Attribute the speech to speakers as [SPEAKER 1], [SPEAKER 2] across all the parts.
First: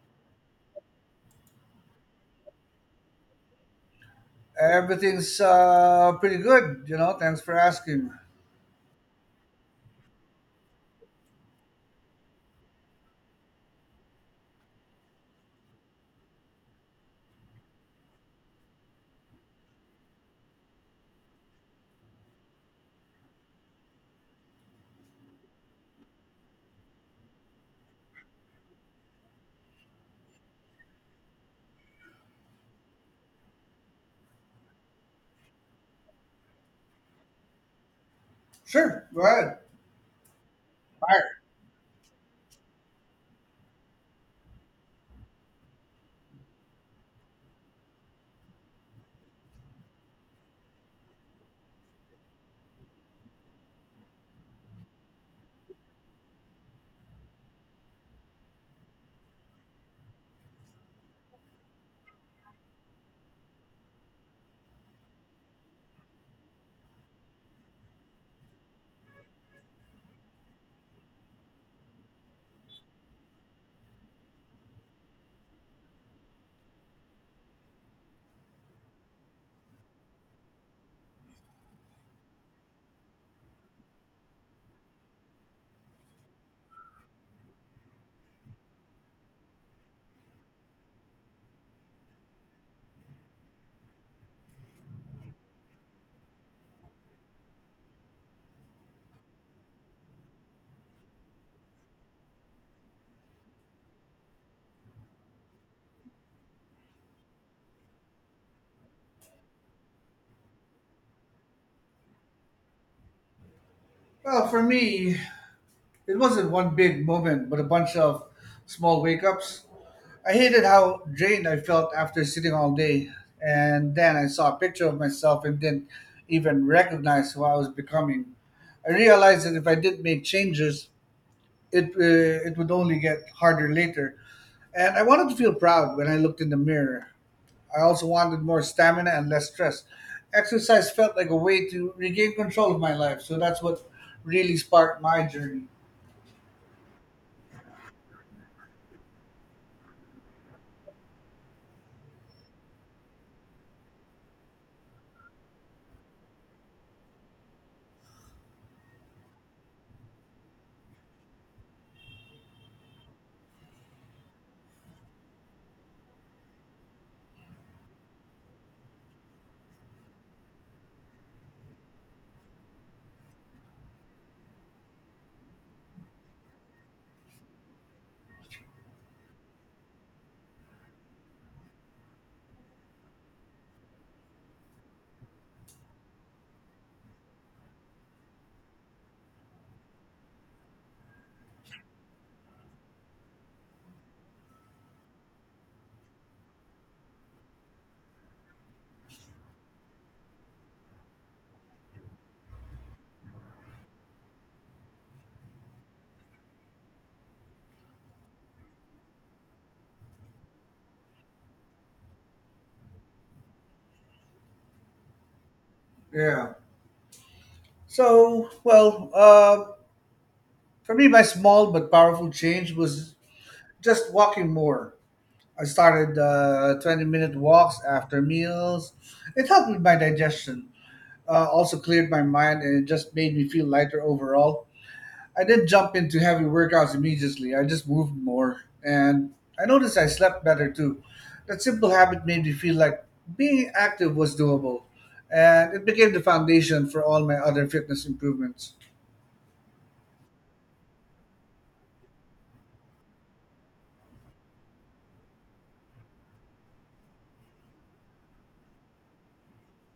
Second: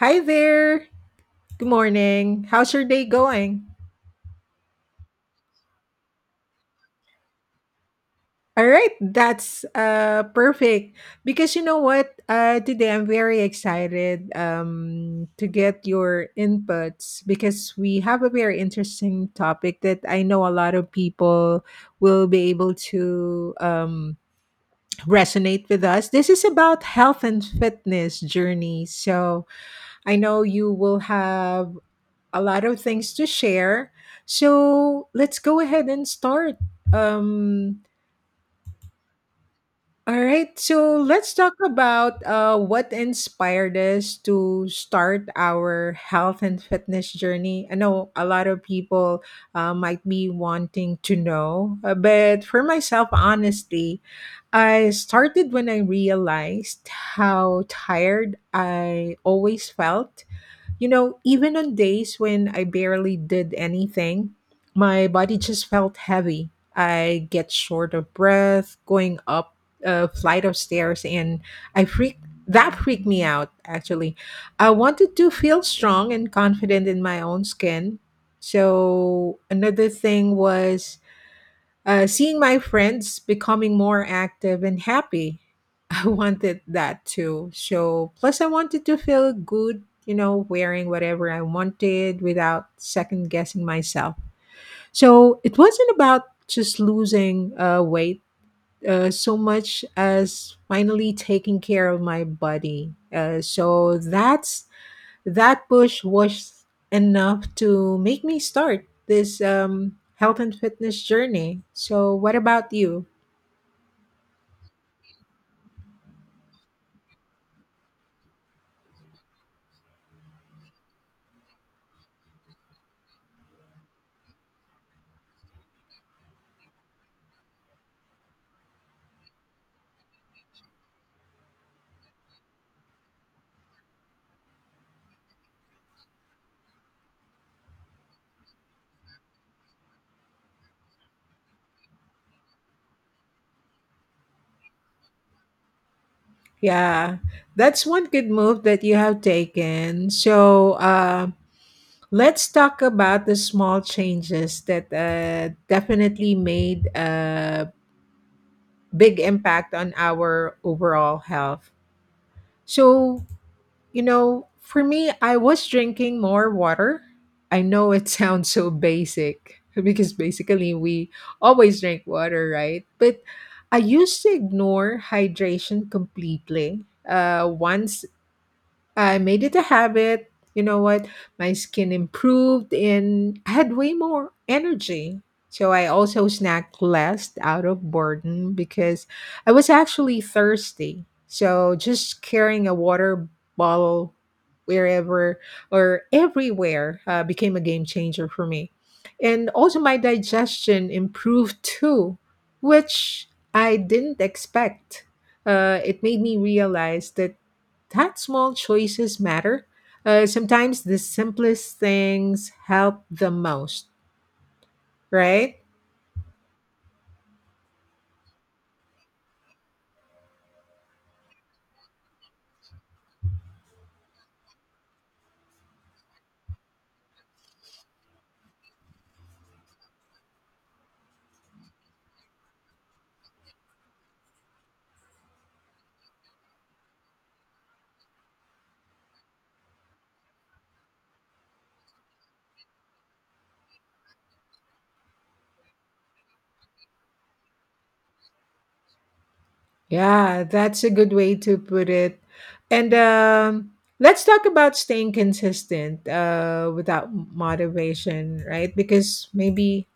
[SPEAKER 1] Hi there. Good morning. How's your day going?
[SPEAKER 2] Everything's pretty good, you know. Thanks for asking.
[SPEAKER 1] All right, that's perfect. Because you know what? Today I'm very excited to get your inputs because we have a very interesting topic that I know a lot of people will be able to resonate with us. This is about health and fitness journey. So, I know you will have a lot of things to share. So let's go ahead and start. Um,
[SPEAKER 2] Sure, go ahead.
[SPEAKER 1] all right. So let's
[SPEAKER 2] Fire.
[SPEAKER 1] talk about what inspired us to start our health and fitness journey. I know a lot of people might be wanting to know, but for myself, honestly, I started when I realized how tired I always felt, you know, even on days when I barely did anything, my body just felt heavy. I get short of breath going up a flight of stairs and I freak that freaked me out actually. I wanted to feel strong and confident in my own skin. So another thing was seeing my friends becoming more active and happy, I wanted that too. So, plus, I wanted to feel good, you know, wearing whatever I wanted without second guessing myself. So, it wasn't about just losing weight. So much as finally taking care of my body. That push was enough to make me start this health and fitness journey. So, what about you?
[SPEAKER 2] Well, for me, it wasn't one big moment, but a bunch of small wake ups. I hated how drained I felt after sitting all day, and then I saw a picture of myself and didn't even recognize who I was becoming. I realized that if I didn't make changes, it would only get harder later. And I wanted to feel proud when I looked in the mirror. I also wanted more stamina and less stress. Exercise felt like a way to regain control of my life. So that's what really sparked my journey.
[SPEAKER 1] Yeah, that's one good move that you have taken. So, let's talk about the small changes that definitely made a big impact on our overall health. So, for me, I was drinking more water. I know it sounds so basic because basically we always drink water, right? But I used to ignore hydration completely. Once I made it a habit. You know what? My skin improved and I had way more energy. So I also snacked less out of boredom because I was actually thirsty. So just carrying a water bottle wherever or everywhere became a game changer for me. And also my digestion improved too, which I didn't expect. It made me realize that small choices matter. Sometimes the simplest things help the most, right?
[SPEAKER 2] Yeah. So, for me, my small but powerful change was just walking more. I started 20-minute walks after meals. It helped with my digestion, also cleared my mind, and it just made me feel lighter overall. I didn't jump into heavy workouts immediately. I just moved more, and I noticed I slept better too. That simple habit made me feel like being active was doable, and it became the foundation for all my other fitness improvements.
[SPEAKER 1] Yeah, that's a good way to put it. And let's talk about staying consistent without motivation, right? Because maybe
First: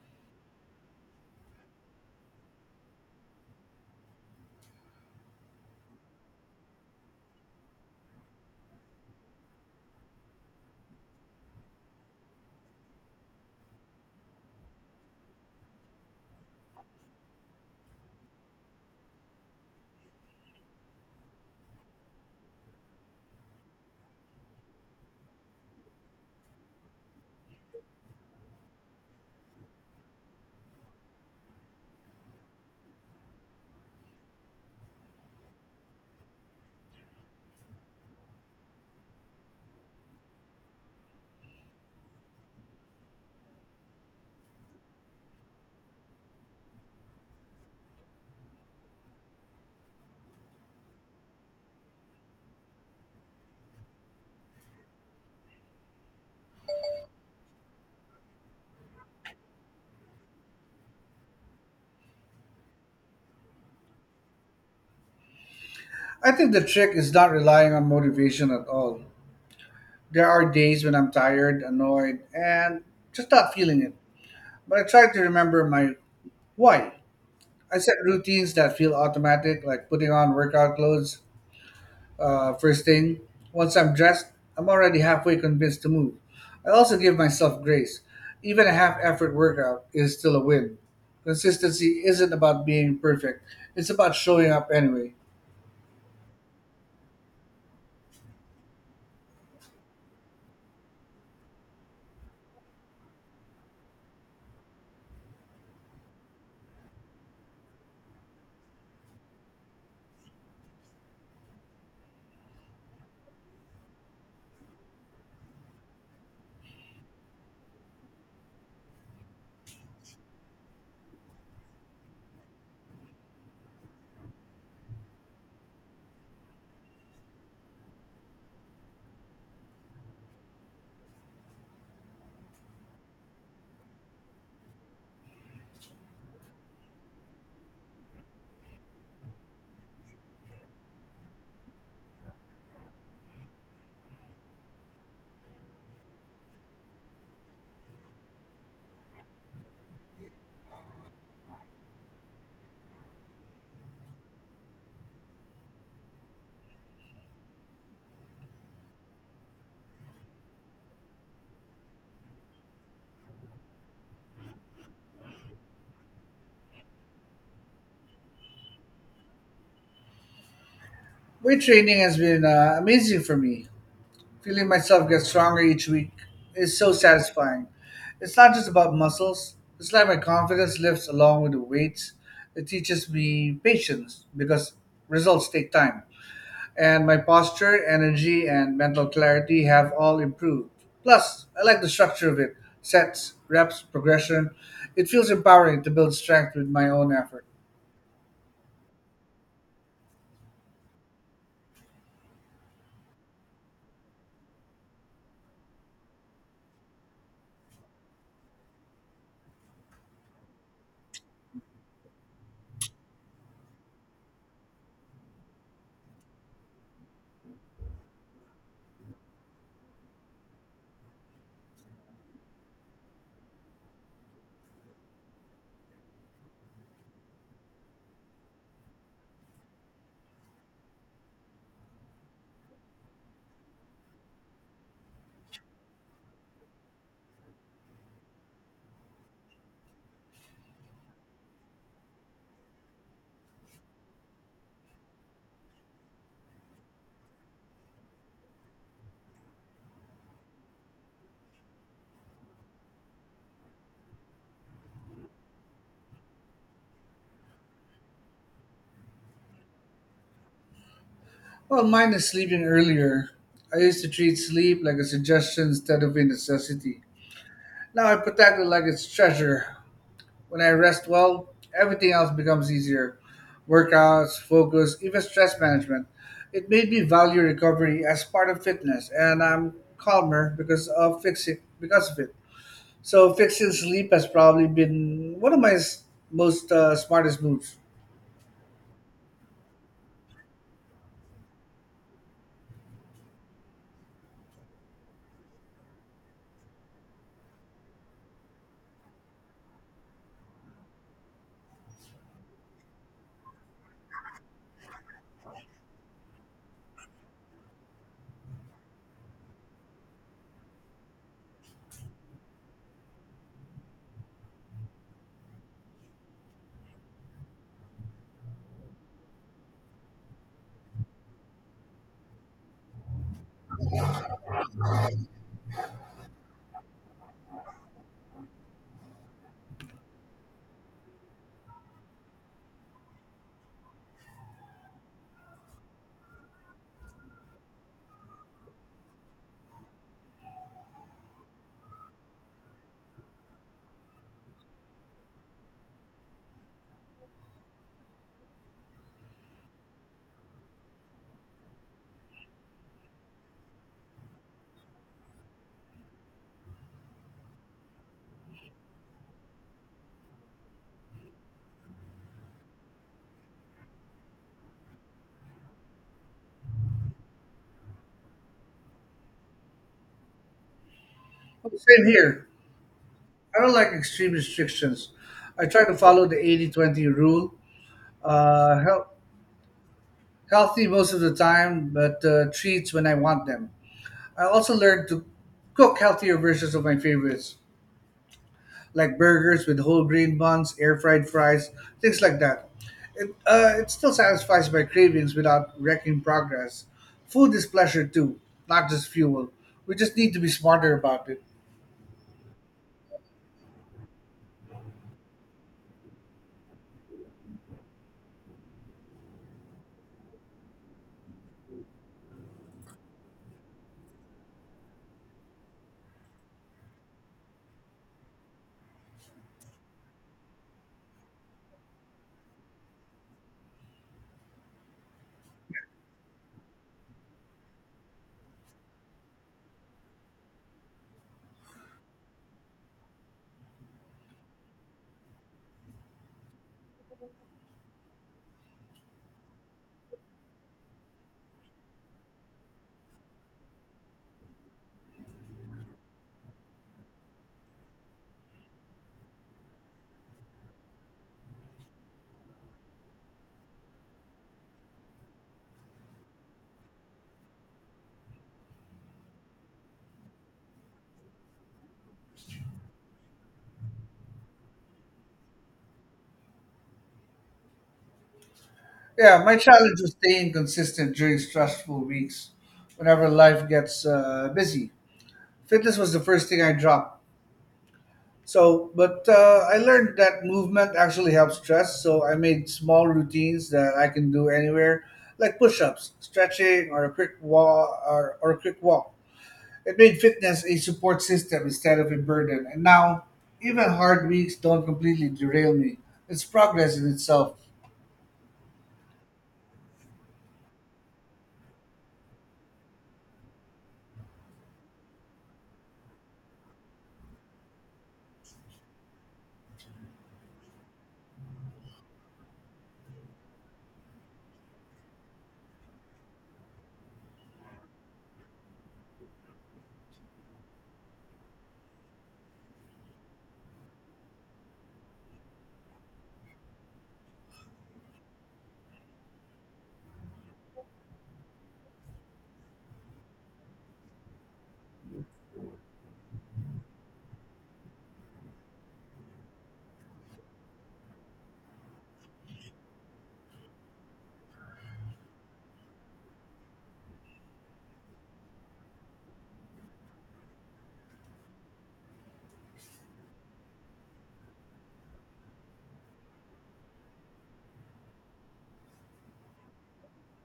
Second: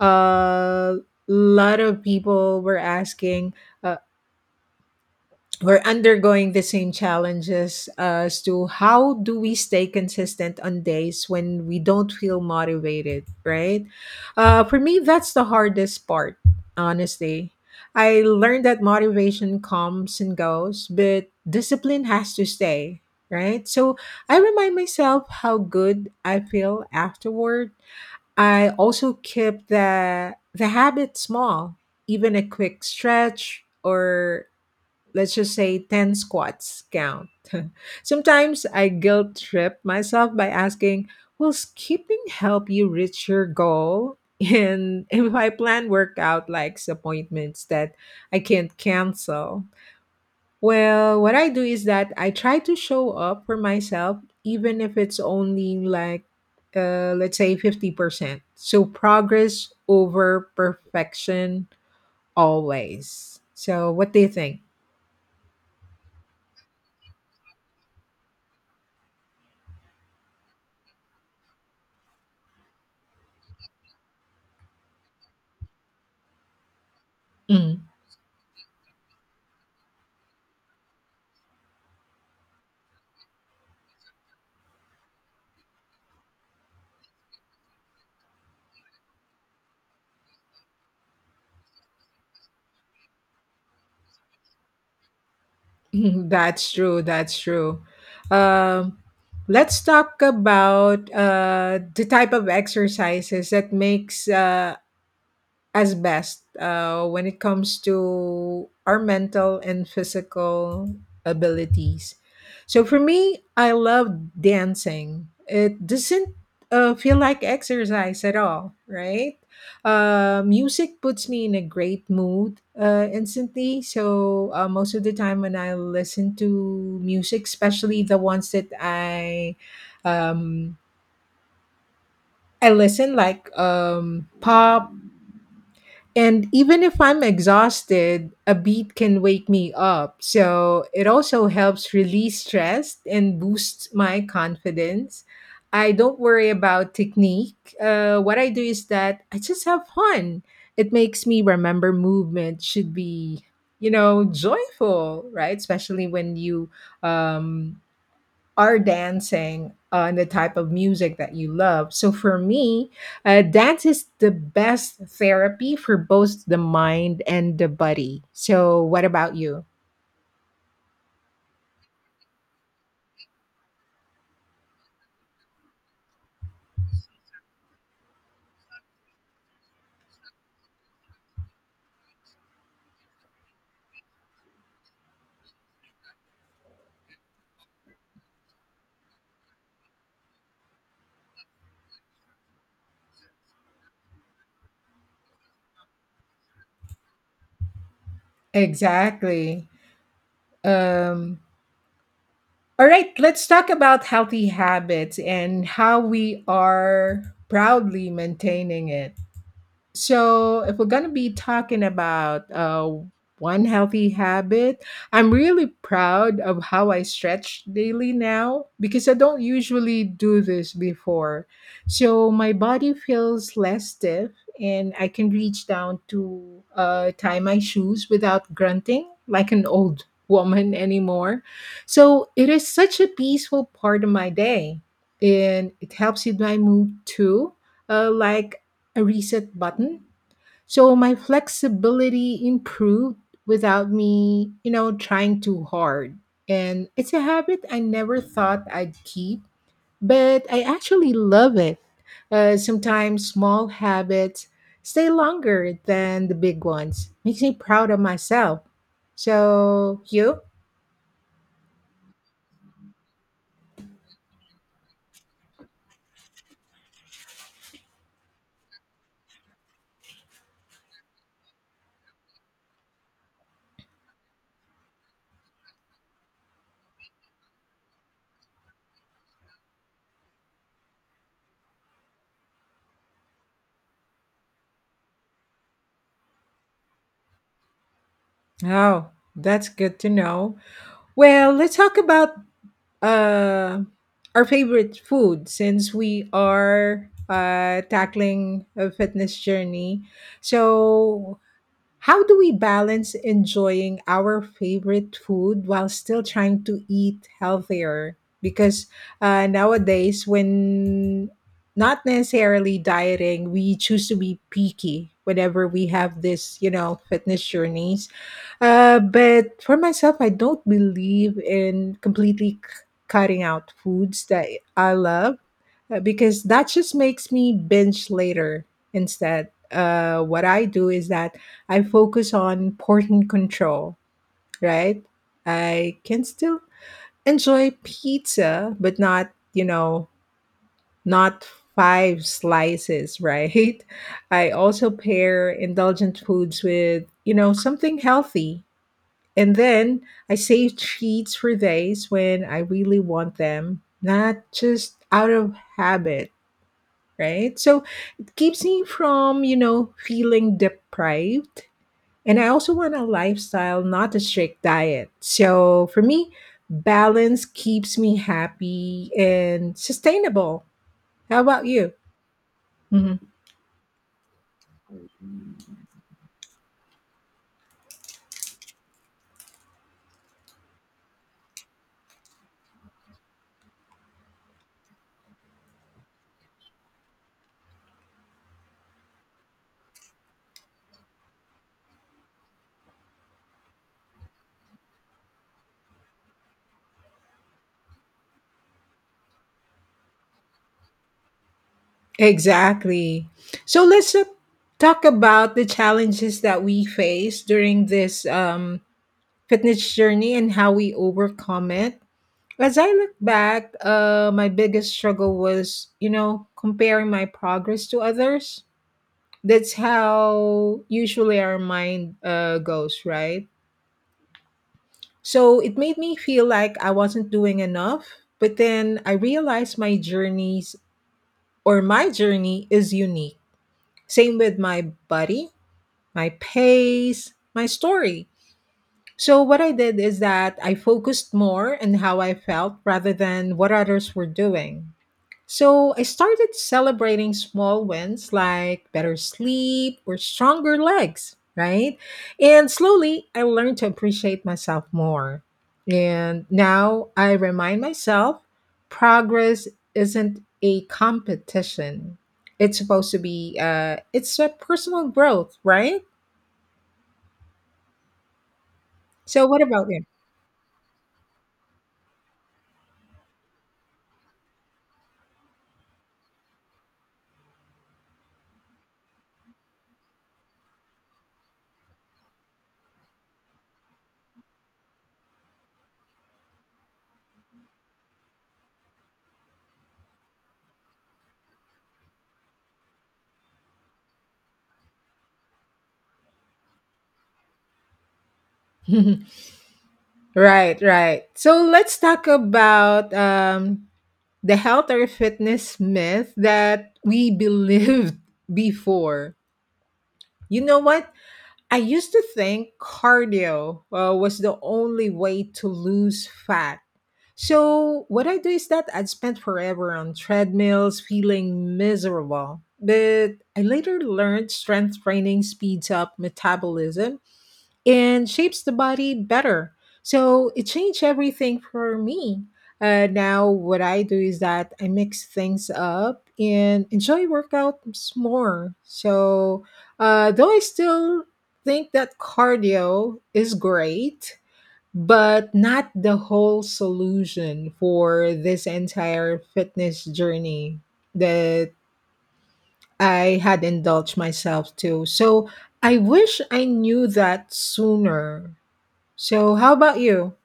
[SPEAKER 1] a lot of people were asking, uh, we're undergoing the same challenges as to how do we stay consistent on days when we don't feel motivated, right? For me, that's the hardest part, honestly. I learned that motivation comes and goes, but discipline has to stay, right? So I remind myself how good I feel afterward. I also keep the habit small. Even a quick stretch or let's just say 10 squats count? Sometimes I guilt trip myself by asking, will skipping help you reach your goal? And if I plan workout likes appointments that I can't cancel, well, what I do is that I try to show up for myself, even if it's only like, let's say 50%. So progress over perfection always. So, what do you think?
[SPEAKER 2] I think the trick is not relying on motivation at all. There are days when I'm tired, annoyed, and just not feeling it. But I try to remember my why. I
[SPEAKER 1] Mm.
[SPEAKER 2] set routines that feel automatic, like putting on workout clothes. First thing, once I'm dressed, I'm already halfway convinced to move. I also give myself grace. Even a half effort workout is still a win. Consistency isn't about being perfect, it's about showing up anyway.
[SPEAKER 1] That's true. That's true. Um, let's talk about the type of exercises that makes as best when it comes to our mental and physical abilities. So for me, I love dancing. It doesn't feel like exercise at all, right? Music puts me in a great mood instantly. So most of the time when I listen to music, especially the ones that um, I listen like pop, and even if I'm exhausted, a beat can wake me up. So it also helps release stress and boosts my confidence. I don't worry about technique. What I do is that I just have fun. It makes me remember movement should be, you know, joyful, right? Especially when you um, are dancing on the type of music that you love. So for me, dance is the best therapy for both the mind and the body. So what about you?
[SPEAKER 2] Weight training has been amazing for me. Feeling myself get stronger each week is so satisfying. It's not just about muscles, it's like my confidence lifts along with the weights. It teaches me patience because results take time, and my posture, energy, and mental clarity have all improved. Plus, I like the structure of it, sets, reps, progression. It feels empowering to build strength with my own effort.
[SPEAKER 1] Exactly. Um, all right, let's talk about healthy habits and how we are proudly maintaining it. So, if we're going to be talking about one healthy habit, I'm really proud of how I stretch daily now because I don't usually do this before. So, my body feels less stiff and I can reach down to tie my shoes without grunting like an old woman anymore. So, it is such a peaceful part of my day and it helps with my mood too, like a reset button. So my flexibility improved without me, you know, trying too hard. And it's a habit I never thought I'd keep, but I actually love it. Sometimes small habits stay longer than the big ones. Makes me proud of myself. So, you?
[SPEAKER 2] Well, mine is sleeping earlier. I used to treat sleep like a suggestion instead of a necessity. Now I protect it like it's treasure. When I rest well, everything else becomes easier, workouts, focus, even stress management. It made me value recovery as part of fitness, and I'm calmer because of it. So fixing sleep has probably been one of my s- most smartest moves.
[SPEAKER 1] Oh, that's good to know. Well, let's talk about uh, our favorite food since we are tackling a fitness journey. So how do we balance enjoying our favorite food while still trying to eat healthier? Because nowadays, when not necessarily dieting, we choose to be picky whenever we have this, you know, fitness journeys. But for myself, I don't believe in completely cutting out foods that I love because that just makes me binge later instead. What I do is that I focus on portion control, right? I can still enjoy pizza, but not, you know, not five slices, right? I also pair indulgent foods with, you know, something healthy. And then I save treats for days when I really want them, not just out of habit, right? So it keeps me from, you know, feeling deprived. And I also want a lifestyle, not a strict diet. So for me, balance keeps me happy and sustainable. How about you?
[SPEAKER 2] Same here.
[SPEAKER 1] Mhm.
[SPEAKER 2] I don't like extreme restrictions. I try to follow the 80-20 rule. Uh, hel- Healthy most of the time, but treats when I want them. I also learned to cook healthier versions of my favorites, like burgers with whole grain buns, air fried fries, things like that. It still satisfies my cravings without wrecking progress. Food is pleasure too, not just fuel. We just need to be smarter about it.
[SPEAKER 1] Exactly. So let's talk about the challenges that we face during this fitness journey and how we overcome it. As I look back, my biggest struggle was, you know, comparing my progress to others. That's how usually our mind goes, right? So it made me feel like I wasn't doing enough, but then I realized my journeys or my journey is unique. Same with my body, my pace, my story. So what I did is that I focused more on how I felt rather than what others were doing. So I started celebrating small wins like better sleep or stronger legs, right? And slowly I learned to appreciate myself more. And now I remind myself progress isn't a competition. It's supposed to be it's a personal growth, right?
[SPEAKER 2] Yeah,
[SPEAKER 1] So
[SPEAKER 2] my
[SPEAKER 1] what about
[SPEAKER 2] challenge was staying consistent during stressful weeks whenever life gets busy. Fitness was the first thing I dropped. But I learned that movement actually helps stress. So I made small routines that I can do anywhere, like push-ups, stretching, or a quick walk. It made fitness a support system instead of a burden. And now, even hard weeks don't completely derail me. It's progress in itself.
[SPEAKER 1] you? Right, right. So let's talk about the health or fitness myth that we believed before. You know what? I used to think cardio was the only way to lose fat. So, what I do is that I'd spend forever on treadmills feeling miserable. But I later learned strength training speeds up metabolism and shapes the body better. So it changed everything for me. Now, what I do is that I mix things up and enjoy workouts more. So, though I still think that cardio is great, but not the whole solution for this entire fitness journey that I had indulged myself to. So, I wish I knew that sooner. So, how about you?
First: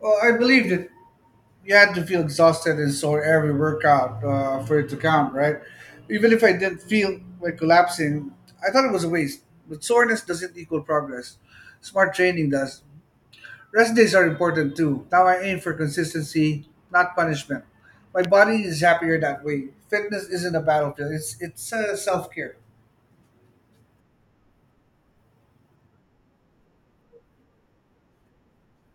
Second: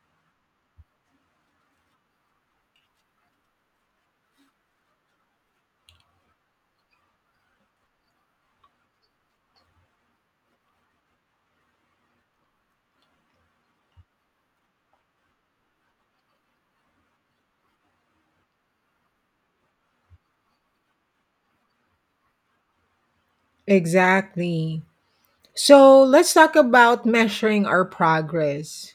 [SPEAKER 2] Well, I believe that you had to feel exhausted and sore every workout for it to count, right? Even if I didn't feel like collapsing, I thought it was a waste. But soreness doesn't equal progress. Smart training does. Rest days are important too. Now I aim for consistency, not punishment. My body is happier that way. Fitness isn't a battlefield. It's self care.
[SPEAKER 1] Exactly. So, let's talk about measuring our progress.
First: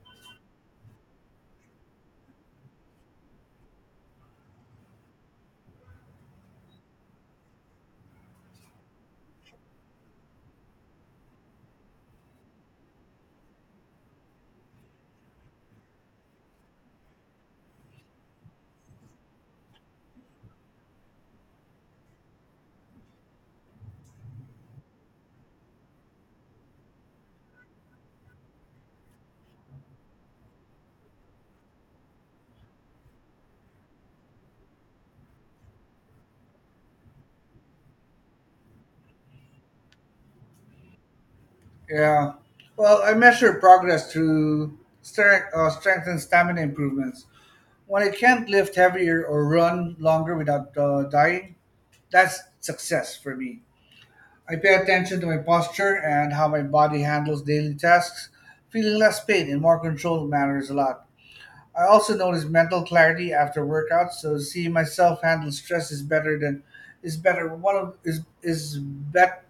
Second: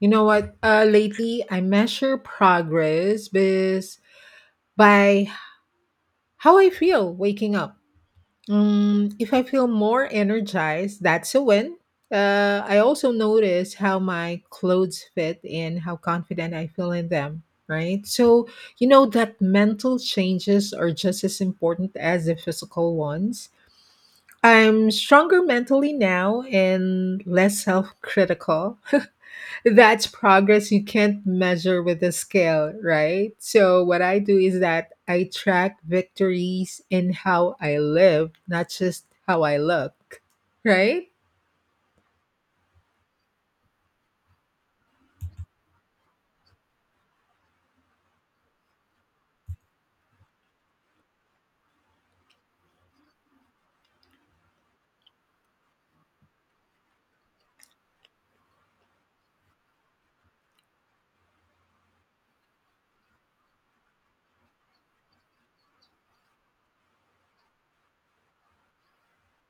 [SPEAKER 1] You know what? Lately, I measure progress by how I feel waking up. If I feel more energized, that's a win. I also notice how my clothes fit and how confident I feel in them, right? So, you know that mental changes are just as important as the physical ones. I'm stronger mentally now and less self critical. That's progress you can't measure with a scale, right? So, what I do is that I track victories in how I live, not just how I look, right?
[SPEAKER 2] Yeah. Well, I measure progress through strength and stamina improvements. When I can't lift heavier or run longer without dying, that's success for me. I pay attention to my posture and how my body handles daily tasks. Feeling less pain and more control matters a lot. I also notice mental clarity after workouts, so seeing myself handle stress is better than is better one of is bet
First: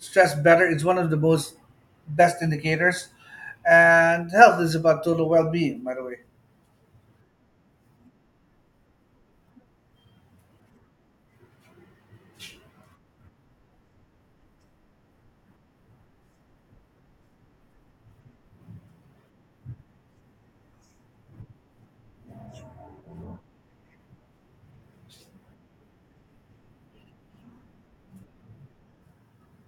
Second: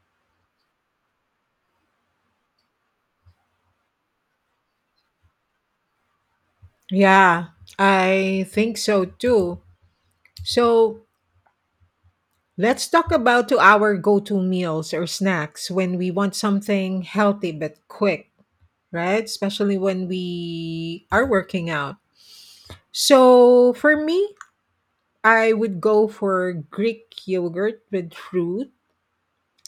[SPEAKER 2] stress better. Is one of the most best indicators. And health is about total well being, by the way.
[SPEAKER 1] Yeah, I think so too. So, let's talk about to our go to meals or snacks when we want something healthy but quick. Right? Especially when we are working out. So for me, I would go for Greek yogurt with fruit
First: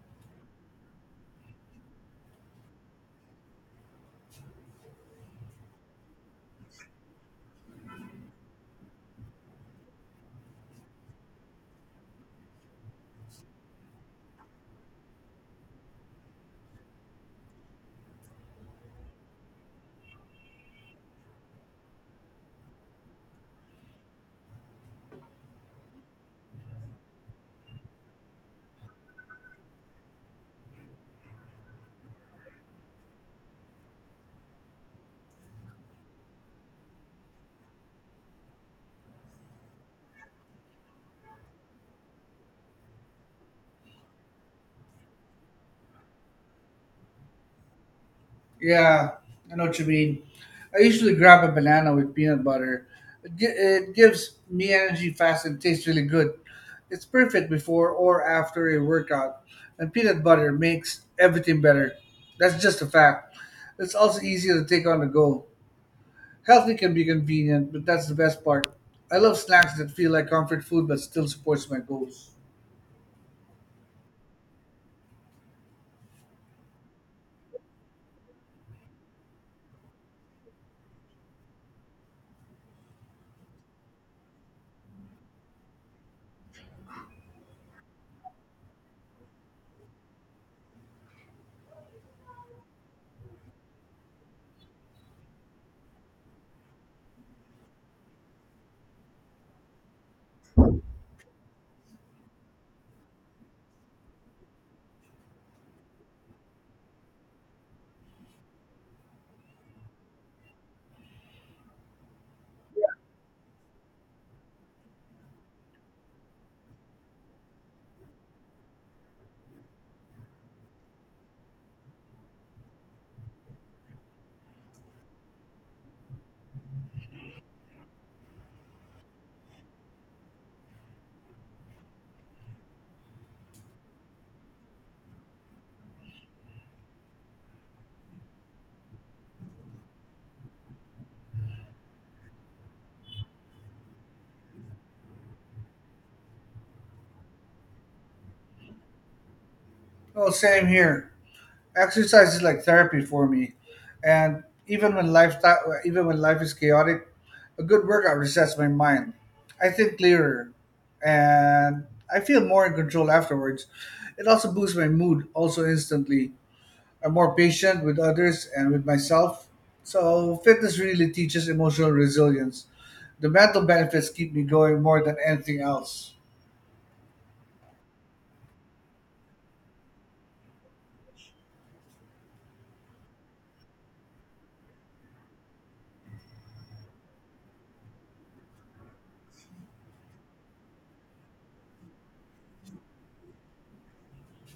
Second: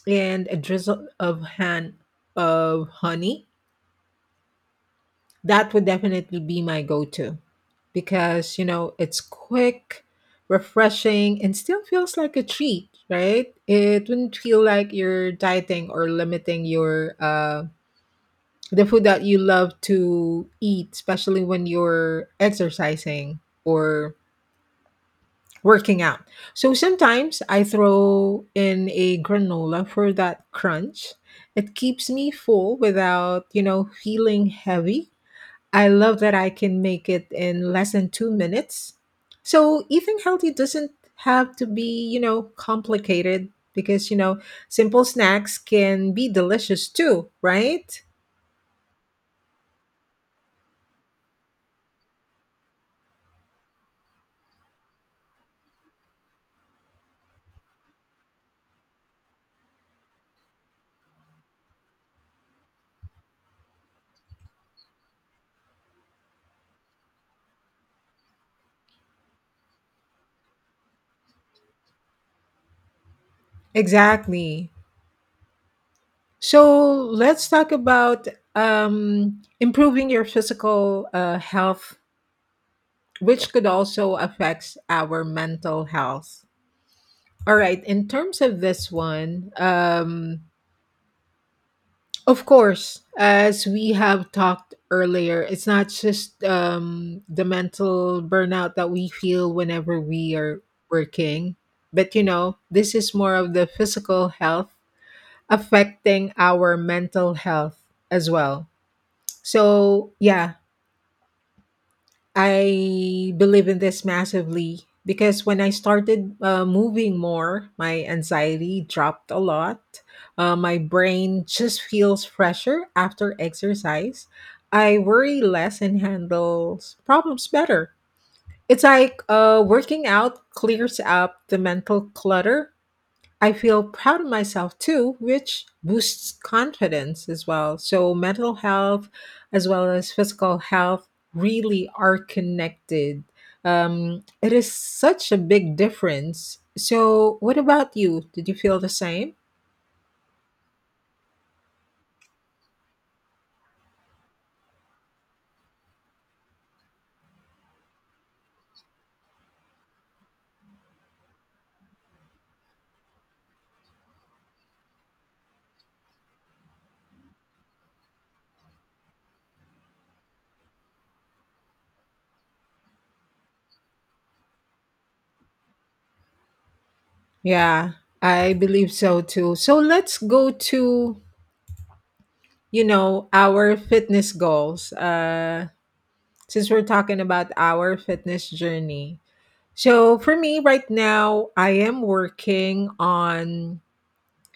[SPEAKER 1] and a drizzle of han of honey. That would definitely be my go-to because you know it's quick, refreshing, and still feels like a treat, right? It wouldn't feel like you're dieting or limiting your the food that you love to eat, especially when you're exercising or working out. So sometimes I throw in a granola for that crunch. It keeps me full without, you know, feeling heavy. I love that I can make it in less than 2 minutes. So eating healthy doesn't have to be, you know, complicated because, you know, simple snacks can be delicious too, right?
[SPEAKER 2] Yeah, I know what you mean. I usually grab a banana with peanut butter. It gives me energy fast and tastes really good. It's perfect before or after a workout, and peanut butter makes everything better. That's just a fact. It's also easier to take on the go. Healthy can be convenient, but that's the best part. I love snacks that feel like comfort food but still supports my goals.
[SPEAKER 1] Exactly. So let's talk about improving your physical health, which could also affect our mental health. All right, in terms of this one, of course, as we have talked earlier, it's not just the mental burnout that we feel whenever we are working, but you know, this is more of the physical health affecting our mental health as well. So yeah, I believe in this massively because when I started moving more, my anxiety dropped a lot. My brain just feels fresher after exercise. I worry less and handles problems better. It's like working out clears up the mental clutter. I feel proud of myself too, which boosts confidence as well. So, mental health as well as physical health really are connected. It is such a big difference. So, what about you? Did you feel the same?
[SPEAKER 2] Oh, same here. Exercise is like therapy for me, and even when life is chaotic, a good workout resets my mind. I think clearer, and I feel more in control afterwards. It also boosts my mood also instantly. I'm more patient with others and with myself. So fitness really teaches emotional resilience. The mental benefits keep me going more than anything else.
[SPEAKER 1] Yeah, I believe so too. So, let's go to you know our fitness goals. Since we're talking about our fitness journey. So for me right now, I am working on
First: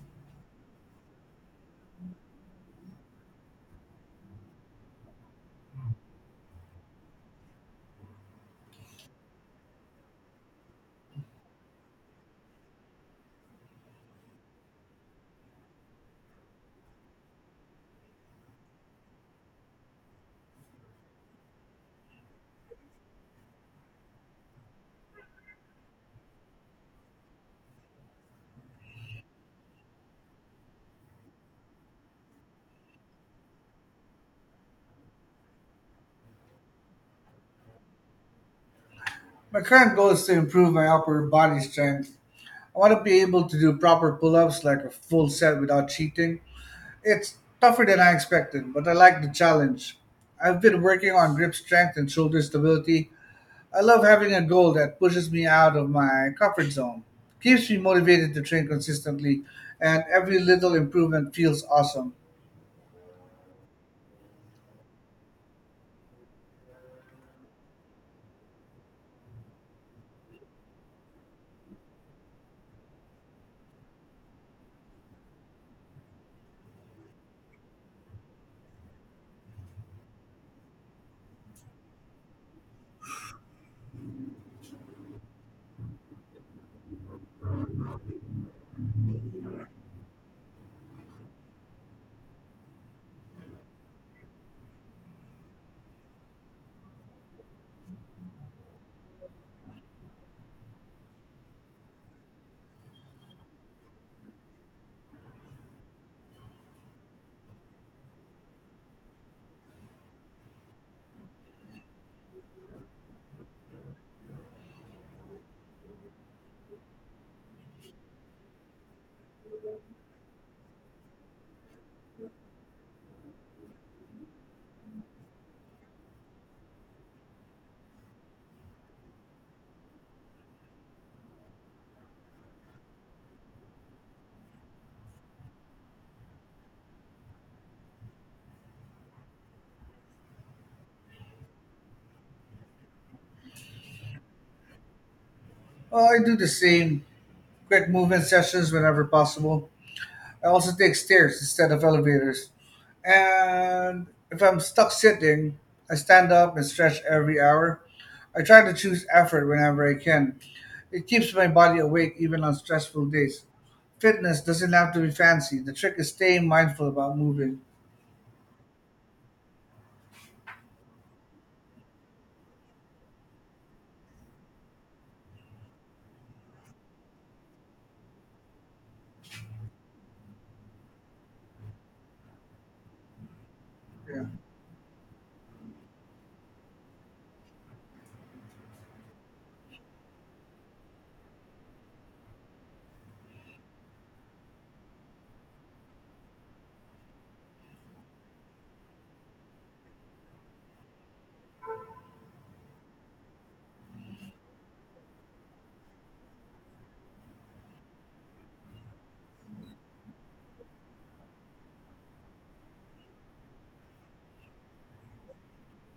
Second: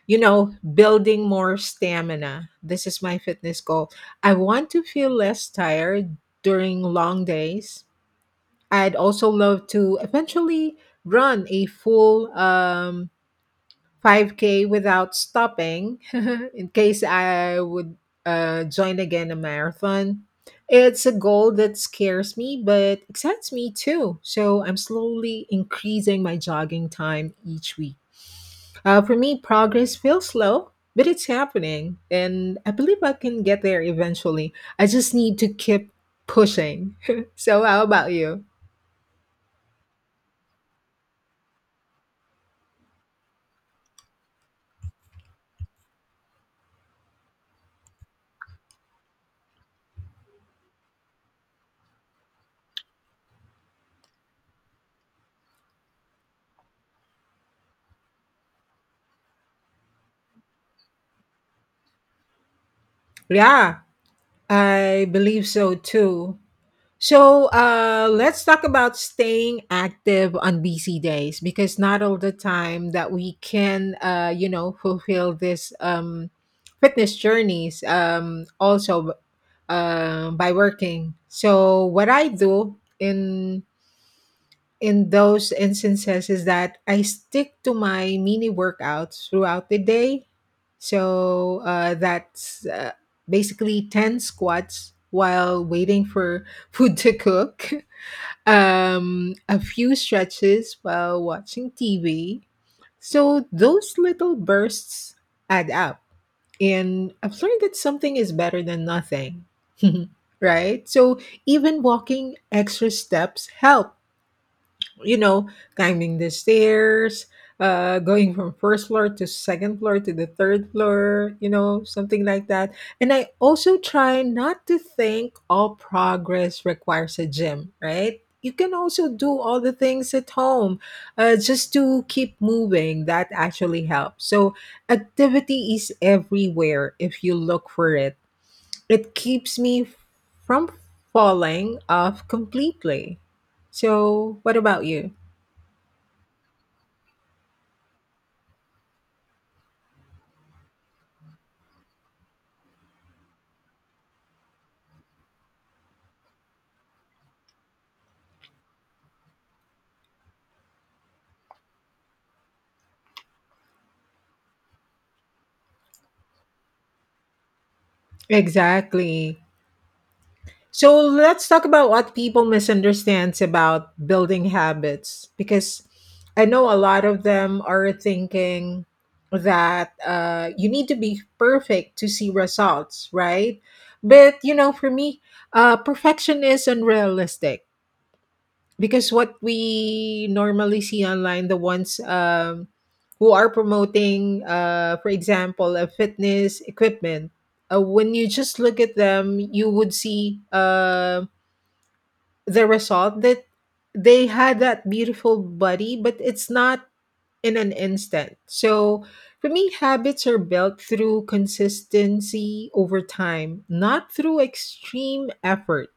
[SPEAKER 1] you know building more stamina. This is my fitness goal. I want to feel less tired during long days. I'd also love to eventually run a full 5K without stopping in case I would join again a marathon. It's a goal that scares me, but excites me too. So I'm slowly increasing my jogging time each week. For me, progress feels slow, but it's happening. And I believe I can get there eventually. I just need to keep pushing. So, how about you?
[SPEAKER 2] My current goal is to improve my upper body strength. I want to be able to do proper pull ups like a full set without cheating. It's tougher than I expected, but I like the challenge. I've been working on grip strength and shoulder stability. I love having a goal that pushes me out of my comfort zone, keeps me motivated to train consistently, and every little improvement feels awesome.
[SPEAKER 1] Yeah, I believe so too. So let's talk about staying active on busy days because not all the time that we can, you know, fulfill this fitness journeys also by working. So what I do in those instances is that I stick to my mini workouts throughout the day. So that's basically ten squats while waiting for food to cook a few stretches while watching TV. So those little bursts add up. And I've learned that something is better than nothing. Right? So even walking extra steps help, you know, climbing the stairs, going from first floor to second floor to the third floor, you know, something like that. And I also try not to think all progress requires a gym, right? You can also do all the things at home, just to keep moving. That actually helps. So, activity is everywhere if you look for it. It keeps me from falling off completely. So, what about you?
[SPEAKER 2] Well, I do the same quick movement sessions whenever possible. I also take stairs instead of elevators. And if I'm stuck sitting, I stand up and stretch every hour. I try to choose effort whenever I can. It keeps my body awake even on stressful days. Fitness doesn't have to be fancy. The trick is staying mindful about moving.
[SPEAKER 1] Exactly. So let's talk about what people misunderstands about building habits because I know a lot of them are thinking that you need to be perfect to see results, right?
[SPEAKER 2] Yeah.
[SPEAKER 1] But you know, for me, perfection is unrealistic because what we normally see online, the ones who are promoting, for example, a fitness equipment, when you just look at them, you would see the result that they had, that beautiful body, but it's not in an instant. So for me, habits are built through consistency over time, not through extreme effort.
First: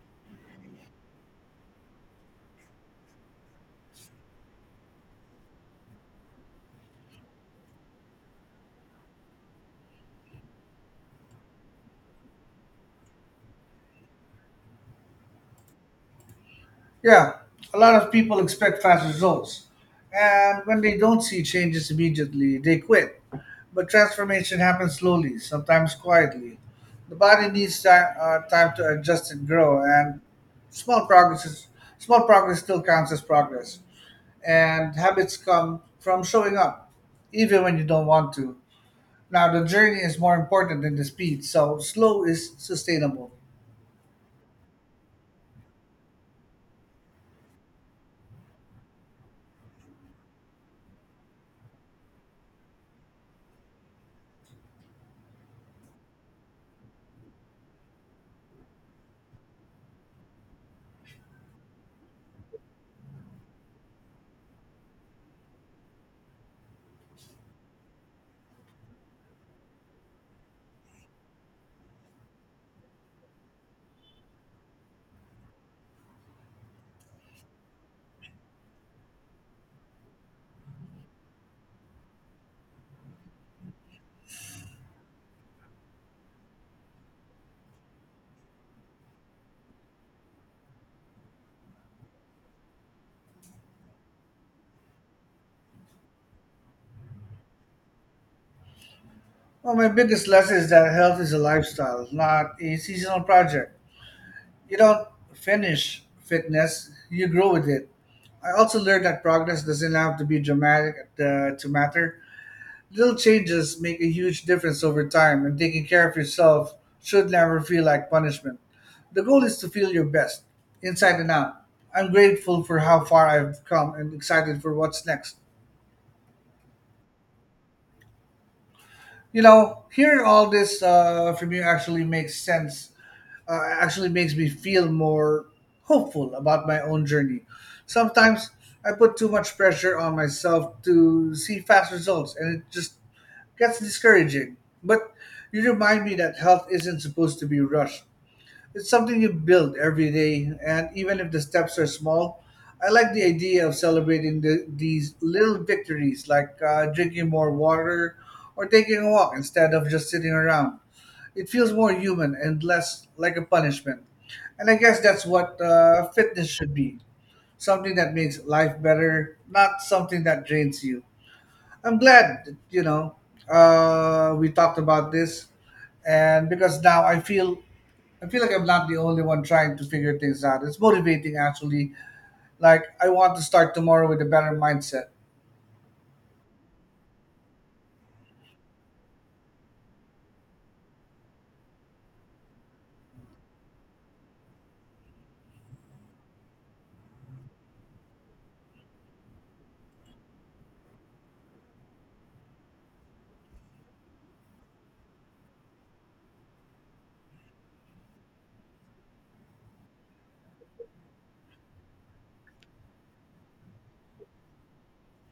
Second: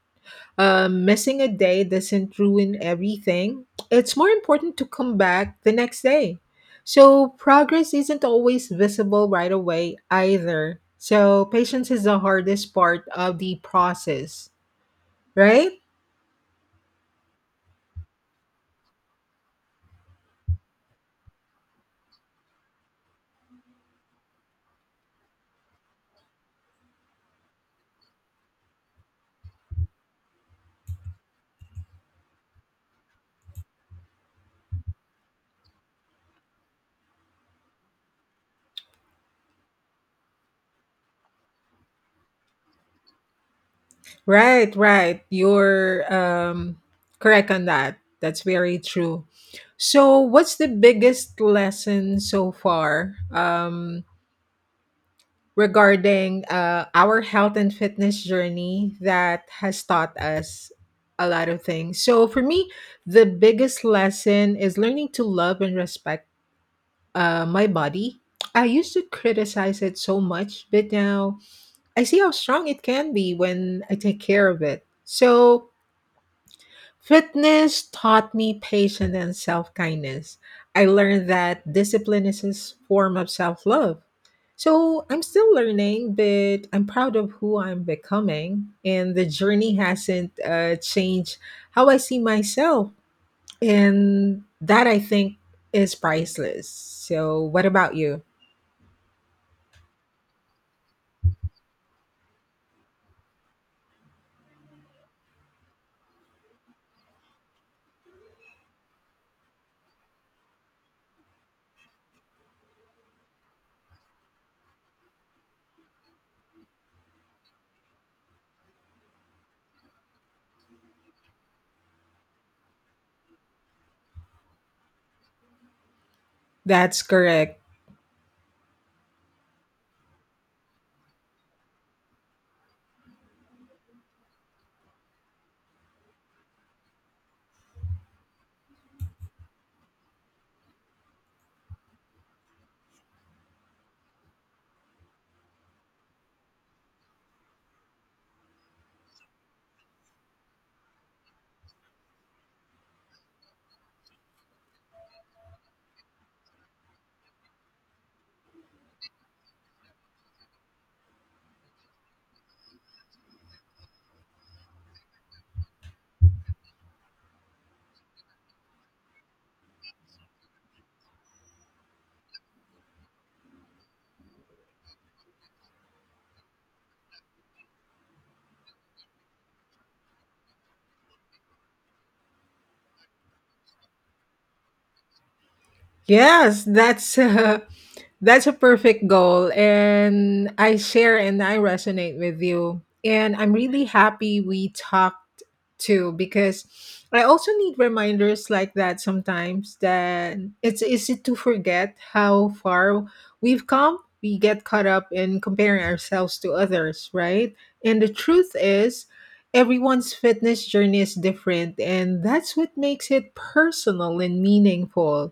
[SPEAKER 1] Missing a day doesn't ruin everything. It's more important to come back the next day. So, progress isn't always visible right away either. So, patience is the hardest part of the process, right?
[SPEAKER 2] Yeah, a lot of people expect fast results, and when they don't see changes immediately, they quit. But transformation happens slowly, sometimes quietly. The body needs time to adjust and grow, and small progress is, small progress still counts as progress. And habits come from showing up, even when you don't want to. Now the journey is more important than the speed, so slow is sustainable.
[SPEAKER 1] Right, right. You're correct on that. That's very true. So, what's the biggest lesson so far? Regarding our health and fitness journey that has taught us a lot of things. So for me, the biggest lesson is learning to love and respect my body. I used to criticize it so much, but now I see how strong it can be when I take care of it. So fitness taught me patience and self kindness. I learned that discipline is a form of self love. So I'm still learning, but I'm proud of who I'm becoming. And the journey hasn't changed how I see myself. And that I think is priceless. So, what about you?
[SPEAKER 2] Well, my biggest lesson is that health is a lifestyle, not a seasonal project. You don't finish fitness, you grow with it. I also learned that progress doesn't have to be dramatic to matter. Little changes make a huge difference over time, and taking care of yourself should never feel like punishment. The goal is to feel your best, inside and out. I'm grateful for how far I've come and excited for what's next.
[SPEAKER 1] That's correct.
[SPEAKER 2] You know, hearing all this from you actually makes me feel more hopeful about my own journey. Sometimes I put too much pressure on myself to see fast results and it just gets discouraging. But you remind me that health isn't supposed to be rushed. It's something you build every day, and even if the steps are small, I like the idea of celebrating these little victories like drinking more water or taking a walk instead of just sitting around. It feels more human and less like a punishment. And I guess that's what fitness should be, something that makes life better, not something that drains you. I'm glad that, you know, we talked about this. And because now I feel like I'm not the only one trying to figure things out. It's motivating actually. Like I want to start tomorrow with a better mindset.
[SPEAKER 1] Yes, that's that's a perfect goal. And I share and I resonate with you. And I'm really happy we talked too because I also need reminders like that sometimes, that it's easy to forget how far we've come. We get caught up in comparing ourselves to others, right? And the truth is, everyone's fitness journey is different. And that's what makes it personal and meaningful.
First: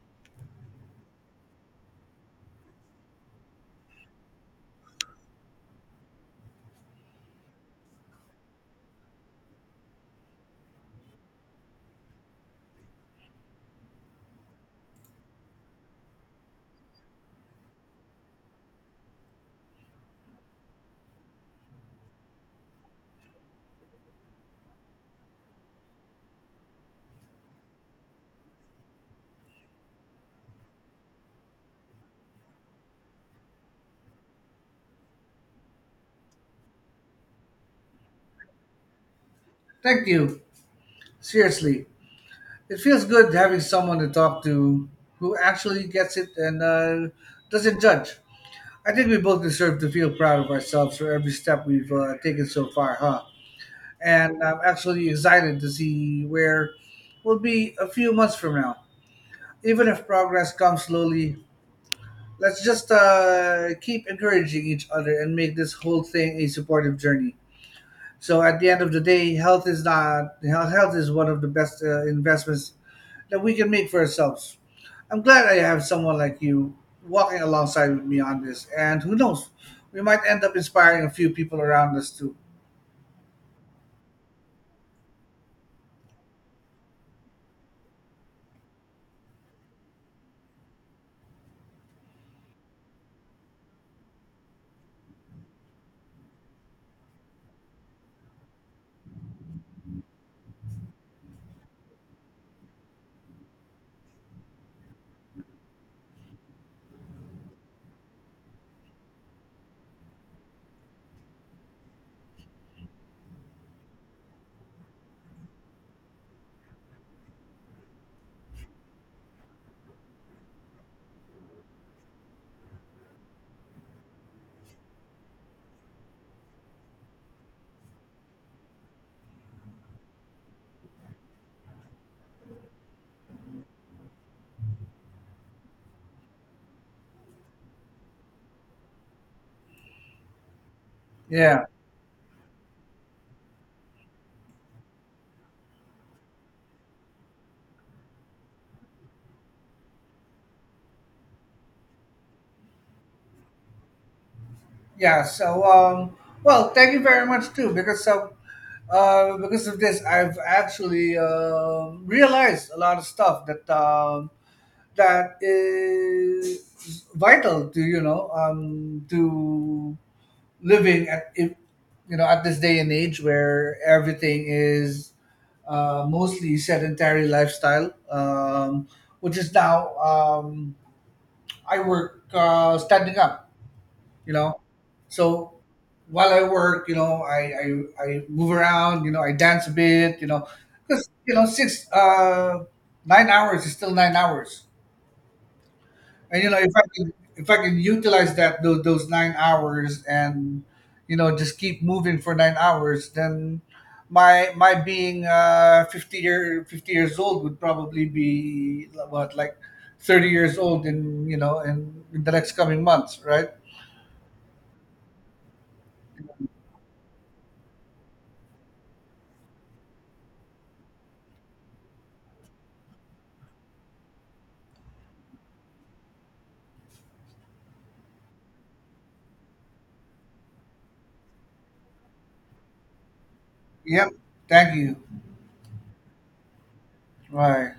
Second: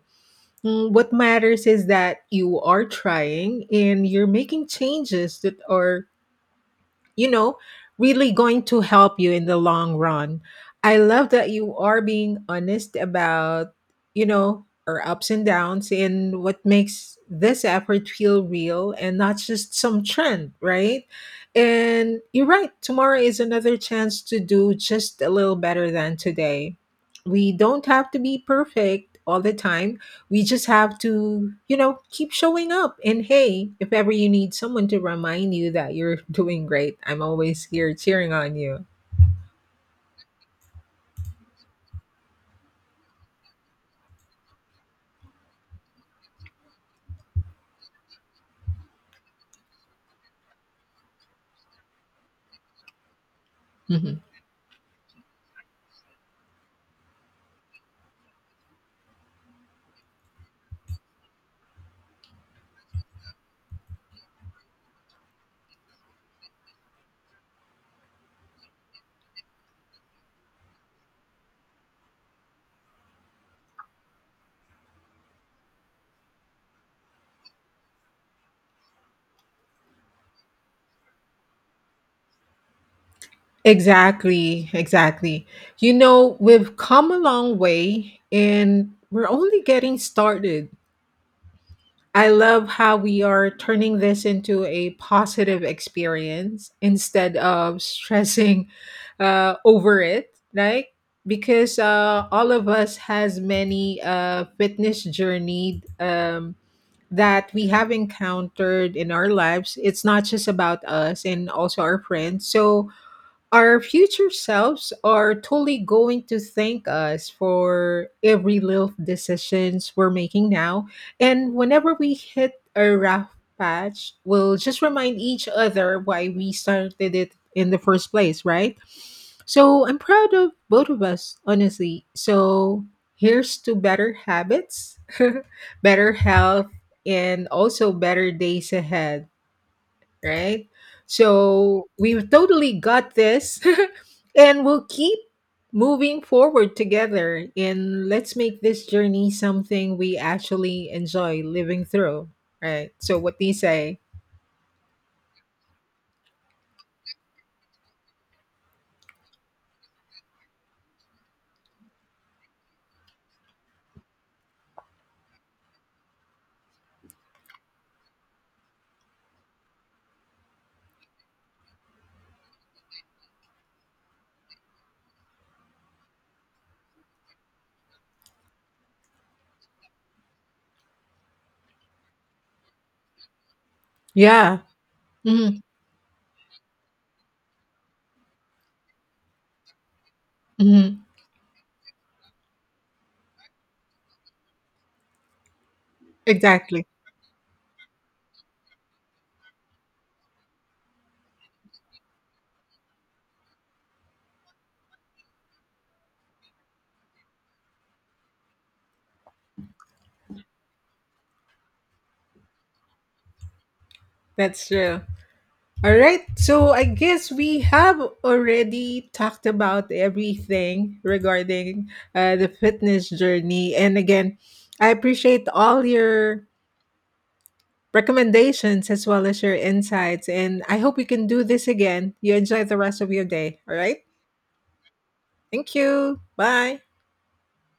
[SPEAKER 1] Mm. What matters is that you are trying and you're making changes that are, you know, really going to help you in the long run. I love that you are being honest about, you know, our ups and downs and what makes this effort feel real and not just some trend, right? And you're right, tomorrow is another chance to do just a little better than today. We don't have to be perfect all the time, we just have to, you know, keep showing up. And hey, if ever you need someone to remind you that you're doing great, I'm always here cheering on you.
[SPEAKER 2] Thank you. Seriously. It feels good having someone to talk to who actually gets it and doesn't judge. I think we both deserve to feel proud of ourselves for every step we've taken so far, huh?
[SPEAKER 1] Mhm.
[SPEAKER 2] And I'm actually excited to see where we'll be a few months from now. Even if progress comes slowly, let's just keep encouraging each other and make this whole thing a supportive journey. So at the end of the day, health is not health health is one of the best investments that we can make for ourselves. I'm glad I have someone like you walking alongside with me on this, and who knows, we might end up inspiring a few people around us too.
[SPEAKER 1] Exactly, exactly. You know, we've come a long way and we're only getting started. I love how we are turning this into a positive experience instead of stressing over it, right? Because all of us has many fitness journey that we have encountered in our lives. It's not just about us and also our friends. So our future selves are totally going to thank us for every little decisions we're making now. And whenever we hit a rough patch, we'll just remind each other why we started it in the first place, right? So I'm proud of both of us, honestly. So here's to better habits, better health, and also better days ahead, right?
[SPEAKER 2] Yeah,
[SPEAKER 1] So we totally got this. And we'll keep moving forward together and let's make this journey something we actually enjoy living through, right? So what do you say?
[SPEAKER 2] yeah. So, thank you very much too, because of this, I've actually realized a lot of stuff that that is vital to you know to living at if- you know at this day and age where everything is mostly sedentary lifestyle, which is now I work standing up, you
[SPEAKER 1] Yeah.
[SPEAKER 2] know. So
[SPEAKER 1] Hmm.
[SPEAKER 2] while I work, you know, I move around, you know, I dance a bit, you know,
[SPEAKER 1] Hmm.
[SPEAKER 2] because, you know, 9 hours is still 9 hours. And you know if
[SPEAKER 1] Exactly.
[SPEAKER 2] I could utilize that those 9 hours and you know just keep moving for 9 hours, then my being 50 year 50 years old would probably be what, like 30 years old in you know in the next coming months, right?
[SPEAKER 1] That's true. All right. So I guess we have already talked about everything regarding the fitness journey. And again, I appreciate all your recommendations as well as your insights. And I hope we can do this again. You enjoy the rest of your day. All right.
[SPEAKER 2] Yep, thank you.
[SPEAKER 1] Thank you. Bye.
[SPEAKER 2] Right.